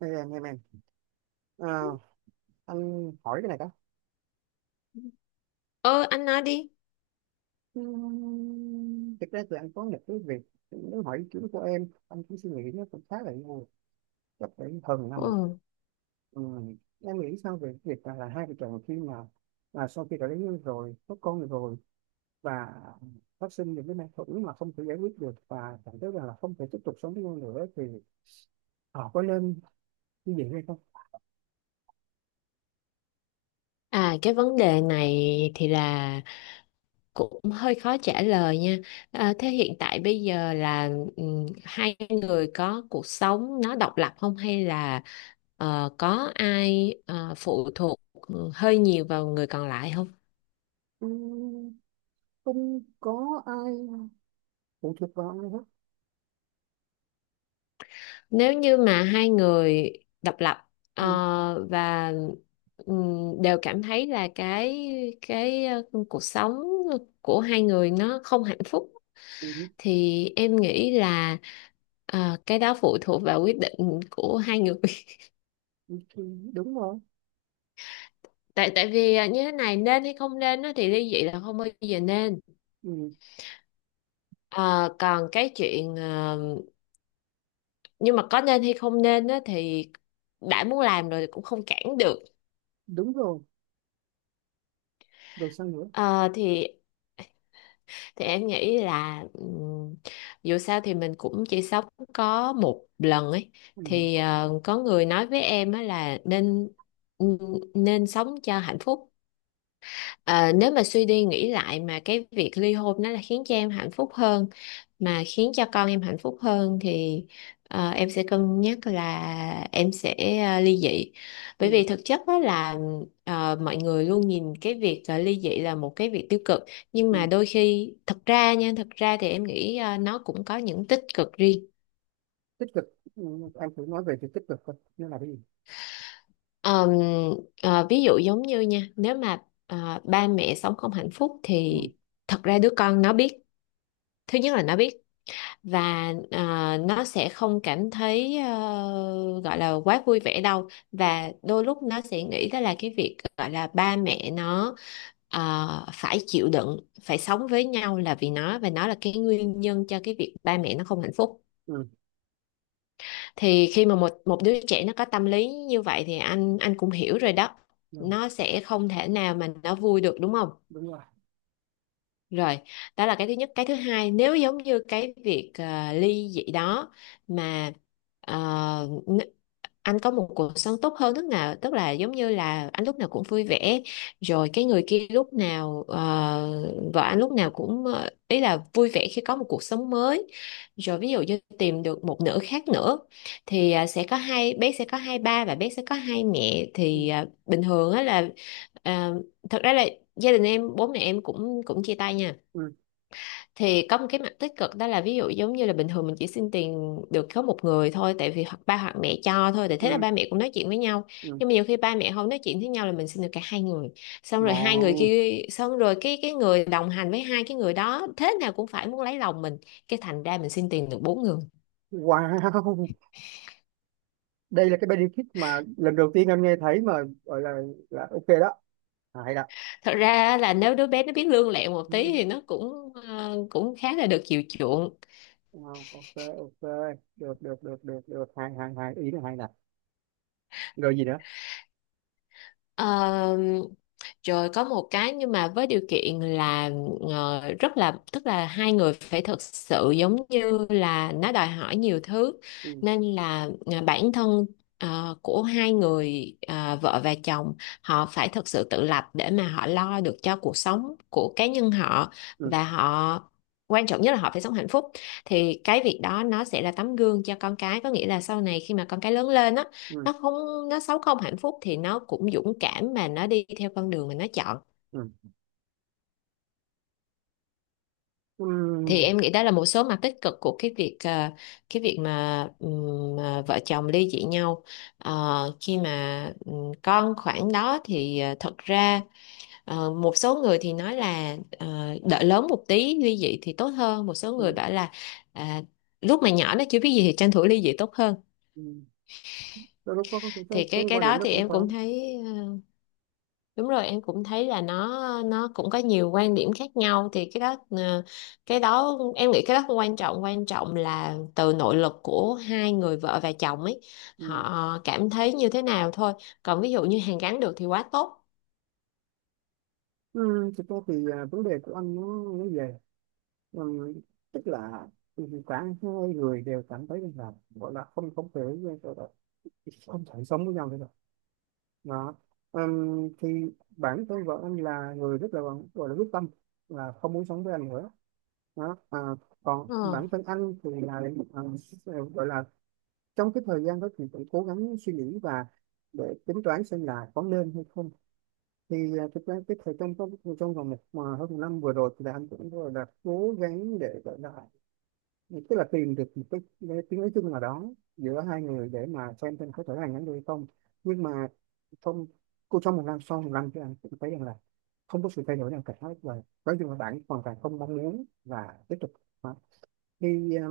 Đây em. Ờ, anh hỏi cái này đó. Ờ anh nói đi. Thực ra thì anh có một cái việc muốn hỏi ý kiến của em, anh cũng suy nghĩ nó cũng khá là lâu, chắc phải hơn năm rồi. Ừ. Ừm, em nghĩ sao về cái việc là hai vợ chồng khi mà là sau khi đã lấy nhau rồi, có con rồi, và phát sinh những cái mâu thuẫn mà không thể giải quyết được và cảm thấy rằng là không thể tiếp tục sống với nhau nữa thì họ có nên như vậy hay không? Cái vấn đề này thì là cũng hơi khó trả lời nha. Thế hiện tại bây giờ là hai người có cuộc sống nó độc lập không hay là có ai phụ thuộc hơi nhiều vào người còn lại không? Ừm, Không có ai phụ thuộc vào ai hết. Nếu như mà hai người độc lập Ừm, và đều cảm thấy là cái cuộc sống của hai người nó không hạnh phúc ừm, thì em nghĩ là cái đó phụ thuộc vào quyết định của hai người. Đúng rồi. Tại tại vì như thế này nên hay không nên á, thì ly dị là không bao giờ nên. Ừ, Ờ, còn cái chuyện ờ, Nhưng mà có nên hay không nên á, thì đã muốn làm rồi thì cũng không cản được. đúng rồi. Rồi sao nữa? Ờ, thì em nghĩ là dù sao thì mình cũng chỉ sống có một lần ấy, Ừ. thì có người nói với em á là nên nên sống cho hạnh phúc. Ờ, Nếu mà suy đi nghĩ lại mà cái việc ly hôn nó là khiến cho em hạnh phúc hơn mà khiến cho con em hạnh phúc hơn, thì em sẽ cân nhắc là em sẽ ly dị, bởi Ừ. vì thực chất đó là, mọi người luôn nhìn cái việc ly dị là một cái việc tiêu cực, nhưng mà Ừ. đôi khi thật ra thì em nghĩ nó cũng có những tích cực riêng. Tích cực. Ừ, anh thử nói về việc tích cực coi nó là cái gì. Ờm, Ví dụ giống như nha, nếu mà ba mẹ sống không hạnh phúc thì Ừ. thật ra đứa con nó biết. Thứ nhất là nó biết, và nó sẽ không cảm thấy gọi là quá vui vẻ đâu, và đôi lúc nó sẽ nghĩ đó là cái việc gọi là ba mẹ nó phải chịu đựng phải sống với nhau là vì nó, và nó là cái nguyên nhân cho cái việc ba mẹ nó không hạnh phúc. Ừ. Thì khi mà một một đứa trẻ nó có tâm lý như vậy thì anh cũng hiểu rồi đó, Rồi, nó sẽ không thể nào mà nó vui được, đúng không? đúng rồi. Rồi, đó là cái thứ nhất. Cái thứ hai, nếu giống như cái việc ly dị đó, mà ờ, n- anh có một cuộc sống tốt hơn lúc nào, tức là giống như là anh lúc nào cũng vui vẻ, rồi cái người kia lúc nào, vợ anh lúc nào cũng, ý là vui vẻ khi có một cuộc sống mới. Rồi ví dụ như tìm được một nửa khác nữa, thì sẽ có hai, bé sẽ có hai ba và bé sẽ có hai mẹ. Ừ. Thì bình thường á là ờ, thật ra là gia đình em, bố mẹ em cũng cũng chia tay nha, Ừ. thì có một cái mặt tích cực đó là, ví dụ giống như là bình thường mình chỉ xin tiền được có một người thôi, tại vì hoặc ba hoặc mẹ cho thôi, thì thế Ừ. là ba mẹ cũng nói chuyện với nhau. Ừ. Nhưng mà nhiều khi ba mẹ không nói chuyện với nhau là mình xin được cả hai người, xong rồi hai người Ngon. kia, xong rồi cái người đồng hành với hai cái người đó thế nào cũng phải muốn lấy lòng mình, cái thành ra mình xin tiền được bốn người. Wow, đây là cái benefit mà lần đầu tiên anh nghe thấy mà, gọi là ok đó. À, hay đó. Thật ra là nếu đứa bé nó biết lương lẹo một tí Ừ, thì nó cũng khá là được chiều chuộng. wow, ok ok, được được được được được, hay hay hay, ý là hay nè. Rồi gì nữa? Ờ, Rồi có một cái, nhưng mà với điều kiện là rất là, tức là hai người phải thật sự, giống như là nó đòi hỏi nhiều thứ, Ừ. nên là bản thân của hai người vợ và chồng, họ phải thật sự tự lập để mà họ lo được cho cuộc sống của cá nhân họ. Ừ. Và họ, quan trọng nhất là họ phải sống hạnh phúc, thì cái việc đó nó sẽ là tấm gương cho con cái, có nghĩa là sau này khi mà con cái lớn lên á, Ừ. Nó sống không hạnh phúc thì nó cũng dũng cảm mà nó đi theo con đường mà nó chọn. Ừ. Ừ. Thì em nghĩ đó là một số mặt tích cực của cái việc cái việc mà vợ chồng ly dị nhau. Khi mà con khoảng đó thì thật ra một số người thì nói là đợi lớn một tí ly dị thì tốt hơn, một số Ừ. người bảo là à, lúc mà nhỏ nó chưa biết gì thì tranh thủ ly dị tốt hơn. Ừ. Đôi lúc có Thì cái cái quan điểm đó nó thì cũng em có. cũng thấy đúng rồi, em cũng thấy là nó cũng có nhiều quan điểm khác nhau, thì cái đó cái đó em nghĩ cái đó không quan trọng, quan trọng là từ nội lực của hai người vợ và chồng ấy, Ừ. họ cảm thấy như thế nào thôi. Còn ví dụ như hàn gắn được thì quá tốt. Ừ, thực ra thì vấn đề của anh nó về, ừ, tức là cả hai người đều cảm thấy là gọi là không, không thể gọi là không thể sống với nhau nữa rồi. Đó. Thì bản thân vợ anh là người rất là gọi là quyết tâm là không muốn sống với anh nữa. Đó. Còn Ờ, bản thân anh thì là, à, gọi là trong cái thời gian đó thì cũng cố gắng suy nghĩ và để tính toán xem là có nên hay không. Thì thực ra cái thời trong trong trong vòng một mà hơn một năm vừa rồi thì là anh cũng gọi là cố gắng để gọi là tức là tìm được một cái tiếng nói chung nào đó giữa hai người để mà xem có thể là nhắn được hay không. Nhưng mà trong cô trong một năm sau một năm thì anh cũng thấy rằng là không có sự thay đổi nào cả hết, và nói chung là bạn hoàn toàn không mong muốn và tiếp tục. Đó. Thì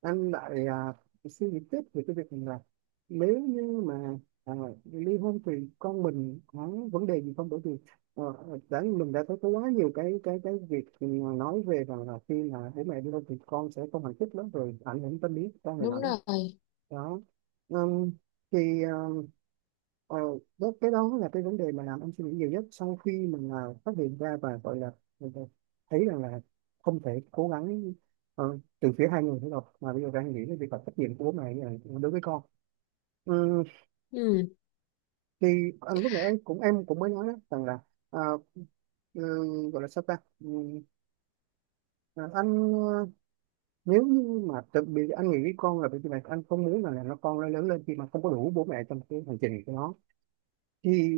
anh lại, suy nghĩ tiếp về cái việc là nếu như mà, à, ly hôn thì con mình có vấn đề gì không, bởi vì ờ, đã mình đã thấy có quá nhiều cái cái việc mà nói về rằng là khi mà bố mẹ ly hôn thì con sẽ không hạnh phúc lắm rồi ảnh hưởng tâm lý cho người nào Đúng đó. rồi. Đó. Ừm, thì ờm, ờ, Đó, cái đó là cái vấn đề mà làm anh suy nghĩ nhiều nhất sau khi mình phát hiện ra và gọi là mình, thấy rằng là không thể cố gắng từ phía hai người nữa đâu mà bây giờ đang nghĩ đến việc là trách nhiệm của bố mẹ đối với con. Ừm, Ừ. thì anh lúc nãy em cũng mới nói đó, rằng là ờ, gọi là sao ta. Ờ, anh, nếu như mà tự bị anh nghĩ con là bởi vì là anh không muốn là con nó lớn lên khi mà không có đủ bố mẹ trong cái hành trình của nó thì,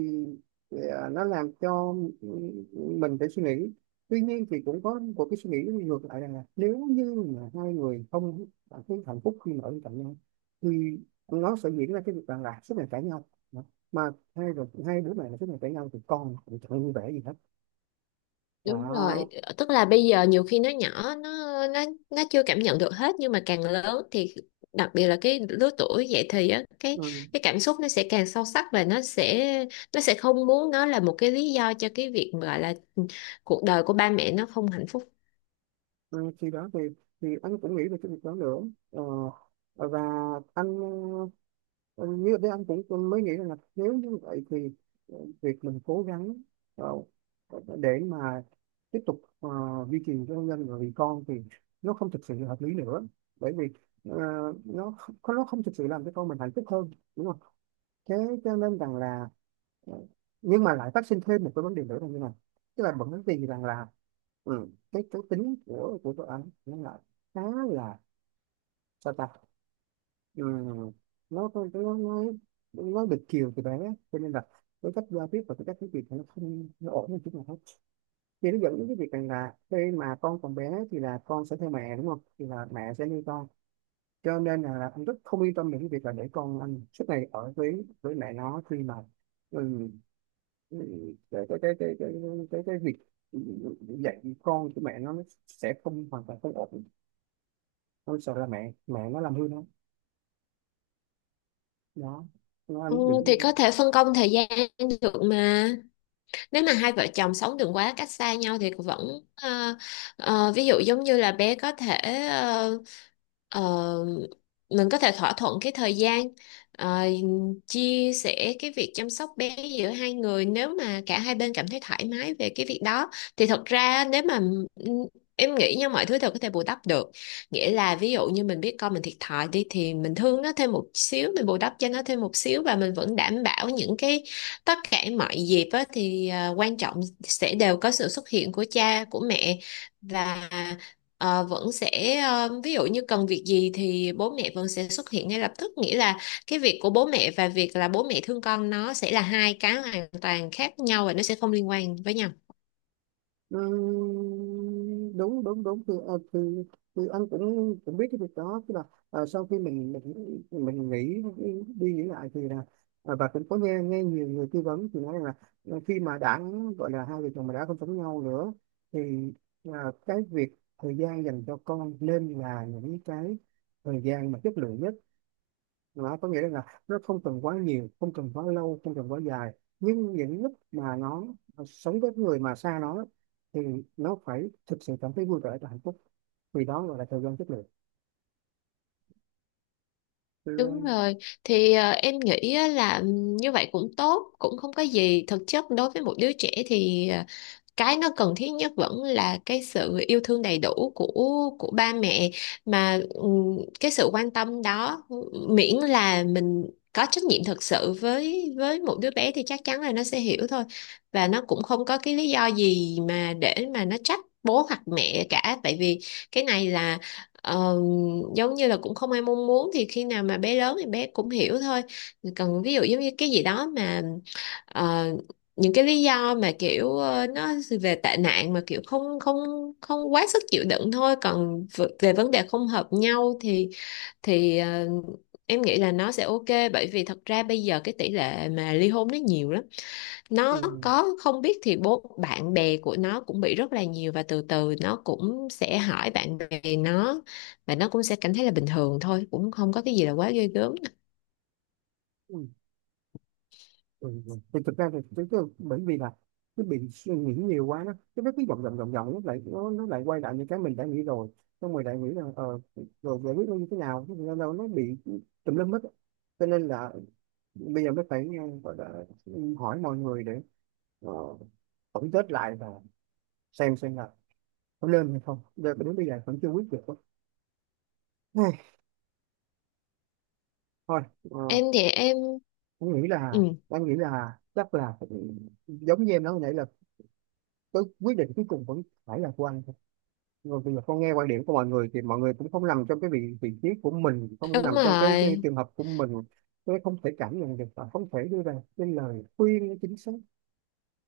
nó làm cho mình phải suy nghĩ. Tuy nhiên thì cũng có một cái suy nghĩ ngược lại rằng là nếu như mà hai người không cảm thấy hạnh phúc khi mà ở bên cạnh nhau thì nó sẽ diễn ra cái việc rằng là suốt ngày cãi nhau. Đó. Mà hai rồi hai đứa này là suốt ngày cãi nhau thì con cũng chẳng vui vẻ gì hết. Đúng rồi, Đó. tức là bây giờ nhiều khi nó nhỏ, nó chưa cảm nhận được hết, nhưng mà càng lớn thì, đặc biệt là cái lứa tuổi dậy thì á, cái Ừ. cái cảm xúc nó sẽ càng sâu sắc và nó sẽ không muốn nó là một cái lý do cho cái việc mà gọi là cuộc đời của ba mẹ nó không hạnh phúc. Ừ. Khi đó thì anh cũng nghĩ về cái việc đó nữa. ờ, và anh, Ừ, như thế anh cũng cũng mới nghĩ là nếu như vậy thì việc mình cố gắng, ờ, để mà tiếp tục duy trì cho hôn nhân và vì con thì nó không thực sự là hợp lý nữa, bởi vì ờ, nó không thực sự làm cho con mình hạnh phúc hơn, đúng không? Thế cho nên rằng là, ờ, nhưng mà lại phát sinh thêm một cái vấn đề nữa là như này, tức là bởi vì rằng là ừ, cái tính của tụi anh nó là khá là sao ta. Ừ. nó nó được chiều từ bé cho nên là cái cách giao tiếp và cái cách nói chuyện thì nó không nó ổn hơn chút nào hết. Thì nó dẫn đến cái việc rằng là khi mà con còn bé thì là con sẽ theo mẹ, đúng không, thì là mẹ sẽ nuôi con. Cho nên là anh rất không yên tâm về cái việc là để con anh suốt ngày ở với mẹ nó khi mà, ừ, ừ, cái, cái, cái, cái, cái, cái việc dạy con của mẹ nó sẽ không hoàn toàn không ổn. Tôi sợ là mẹ mẹ nó làm hư nó. Đó. Nó Ừ, anh thì có đừng. thể phân công thời gian được mà. Nếu mà hai vợ chồng sống đừng quá cách xa nhau thì vẫn ví dụ giống như là bé có thể ờ, ờ, mình có thể thỏa thuận cái thời gian, ờ, chia sẻ cái việc chăm sóc bé giữa hai người, nếu mà cả hai bên cảm thấy thoải mái về cái việc đó, thì thật ra nếu mà em nghĩ nha, mọi thứ đều có thể bù đắp được, nghĩa là ví dụ như mình biết con mình thiệt thòi đi thì mình thương nó thêm một xíu, mình bù đắp cho nó thêm một xíu, và mình vẫn đảm bảo những cái, tất cả mọi dịp á, thì quan trọng sẽ đều có sự xuất hiện của cha của mẹ, và vẫn sẽ, ví dụ như cần việc gì thì bố mẹ vẫn sẽ xuất hiện ngay lập tức, nghĩa là cái việc của bố mẹ và việc là bố mẹ thương con nó sẽ là hai cái hoàn toàn khác nhau và nó sẽ không liên quan với nhau. Đúng đúng đúng thì, thì anh cũng cũng biết cái việc đó, tức là sau khi mình nghĩ đi nghĩ lại thì là và cũng có nghe nghe nhiều người tư vấn thì nói là khi mà đã gọi là hai vợ chồng mà đã không sống nhau nữa thì cái việc thời gian dành cho con nên là những cái thời gian mà chất lượng nhất. Đó có nghĩa là nó không cần quá nhiều, không cần quá lâu, không cần quá dài, nhưng những lúc mà nó sống với người mà xa nó thì nó phải thực sự cảm thấy vui vẻ và hạnh phúc, vì đó gọi là thời gian chất lượng. Thì, Đúng rồi, thì em nghĩ á là như vậy cũng tốt, cũng không có gì. Thực chất đối với một đứa trẻ thì cái nó cần thiết nhất vẫn là cái sự yêu thương đầy đủ của ba mẹ, mà cái sự quan tâm đó, miễn là mình có trách nhiệm thực sự với một đứa bé thì chắc chắn là nó sẽ hiểu thôi, và nó cũng không có cái lý do gì mà để mà nó trách bố hoặc mẹ cả, tại vì cái này là, Ờ, giống như là cũng không ai mong muốn, thì khi nào mà bé lớn thì bé cũng hiểu thôi. Còn ví dụ giống như cái gì đó mà ờ, những cái lý do mà kiểu nó về tệ nạn mà kiểu không không không quá sức chịu đựng thôi, còn về vấn đề không hợp nhau thì thì ờ, em nghĩ là nó sẽ ok, bởi vì thật ra bây giờ cái tỷ lệ mà ly hôn nó nhiều lắm, nó ừ, có không biết thì bố bạn bè của nó cũng bị rất là nhiều, và từ từ nó cũng sẽ hỏi bạn bè nó, và nó cũng sẽ cảm thấy là bình thường thôi, cũng không có cái gì là quá ghê gớm. ừ, ừ, ừ. Thì thực ra thì tôi bởi vì là cứ bị suy nghĩ nhiều quá nó cái nó cứ vòng vòng vòng vòng nó lại nó lại quay lại những cái mình đã nghĩ rồi. Xong rồi lại nghĩ là rồi giải quyết nó như thế nào, thế là đâu nó bị tùm lum hết á. Cho nên là bây giờ mới phải gọi là ừ, hỏi mọi người để ờ, tổng kết lại và xem là có lên hay không, giờ đến bây giờ vẫn chưa quyết được. Thôi. ờ, Em thì em, anh nghĩ là ừ, anh nghĩ là chắc là phải- giống như em nói hồi nãy là cái quyết định cuối cùng vẫn phải là của anh thôi. Rồi bây giờ con nghe quan điểm của mọi người thì mọi người cũng không nằm trong cái vị vị trí của mình, không có đúng nằm trong cái rồi. trường hợp của mình. Tôi không thể cảm nhận được và không thể đưa ra cái lời khuyên chính xác.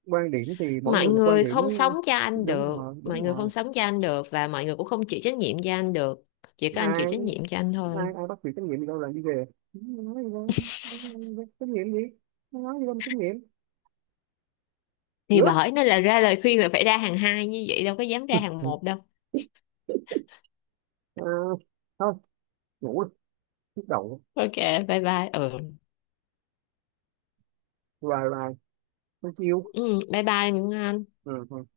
Quan điểm thì mỗi Mọi người một quan người điểm. không sống cho anh Đúng được, rồi đúng mọi người không rồi. sống cho anh được, và mọi người cũng không chịu trách nhiệm cho anh được, chỉ có anh chịu Ai trách nhiệm cho anh thôi. ai Ai bắt việc trách nhiệm gì đâu, làm đi về. Nói gì đâu. Trách nhiệm gì. Nói gì đâu mà trách nhiệm. Thì Gớp. bởi nên là ra lời khuyên là phải ra hàng hai như vậy, đâu có dám ra hàng Ừ. một đâu. À, thôi, ngủ đi, nhức đầu. OK, bye bye. Ừ, Hoài hoài không chịu. ừ bye bye Ngân Anh. Ừ. Ừ.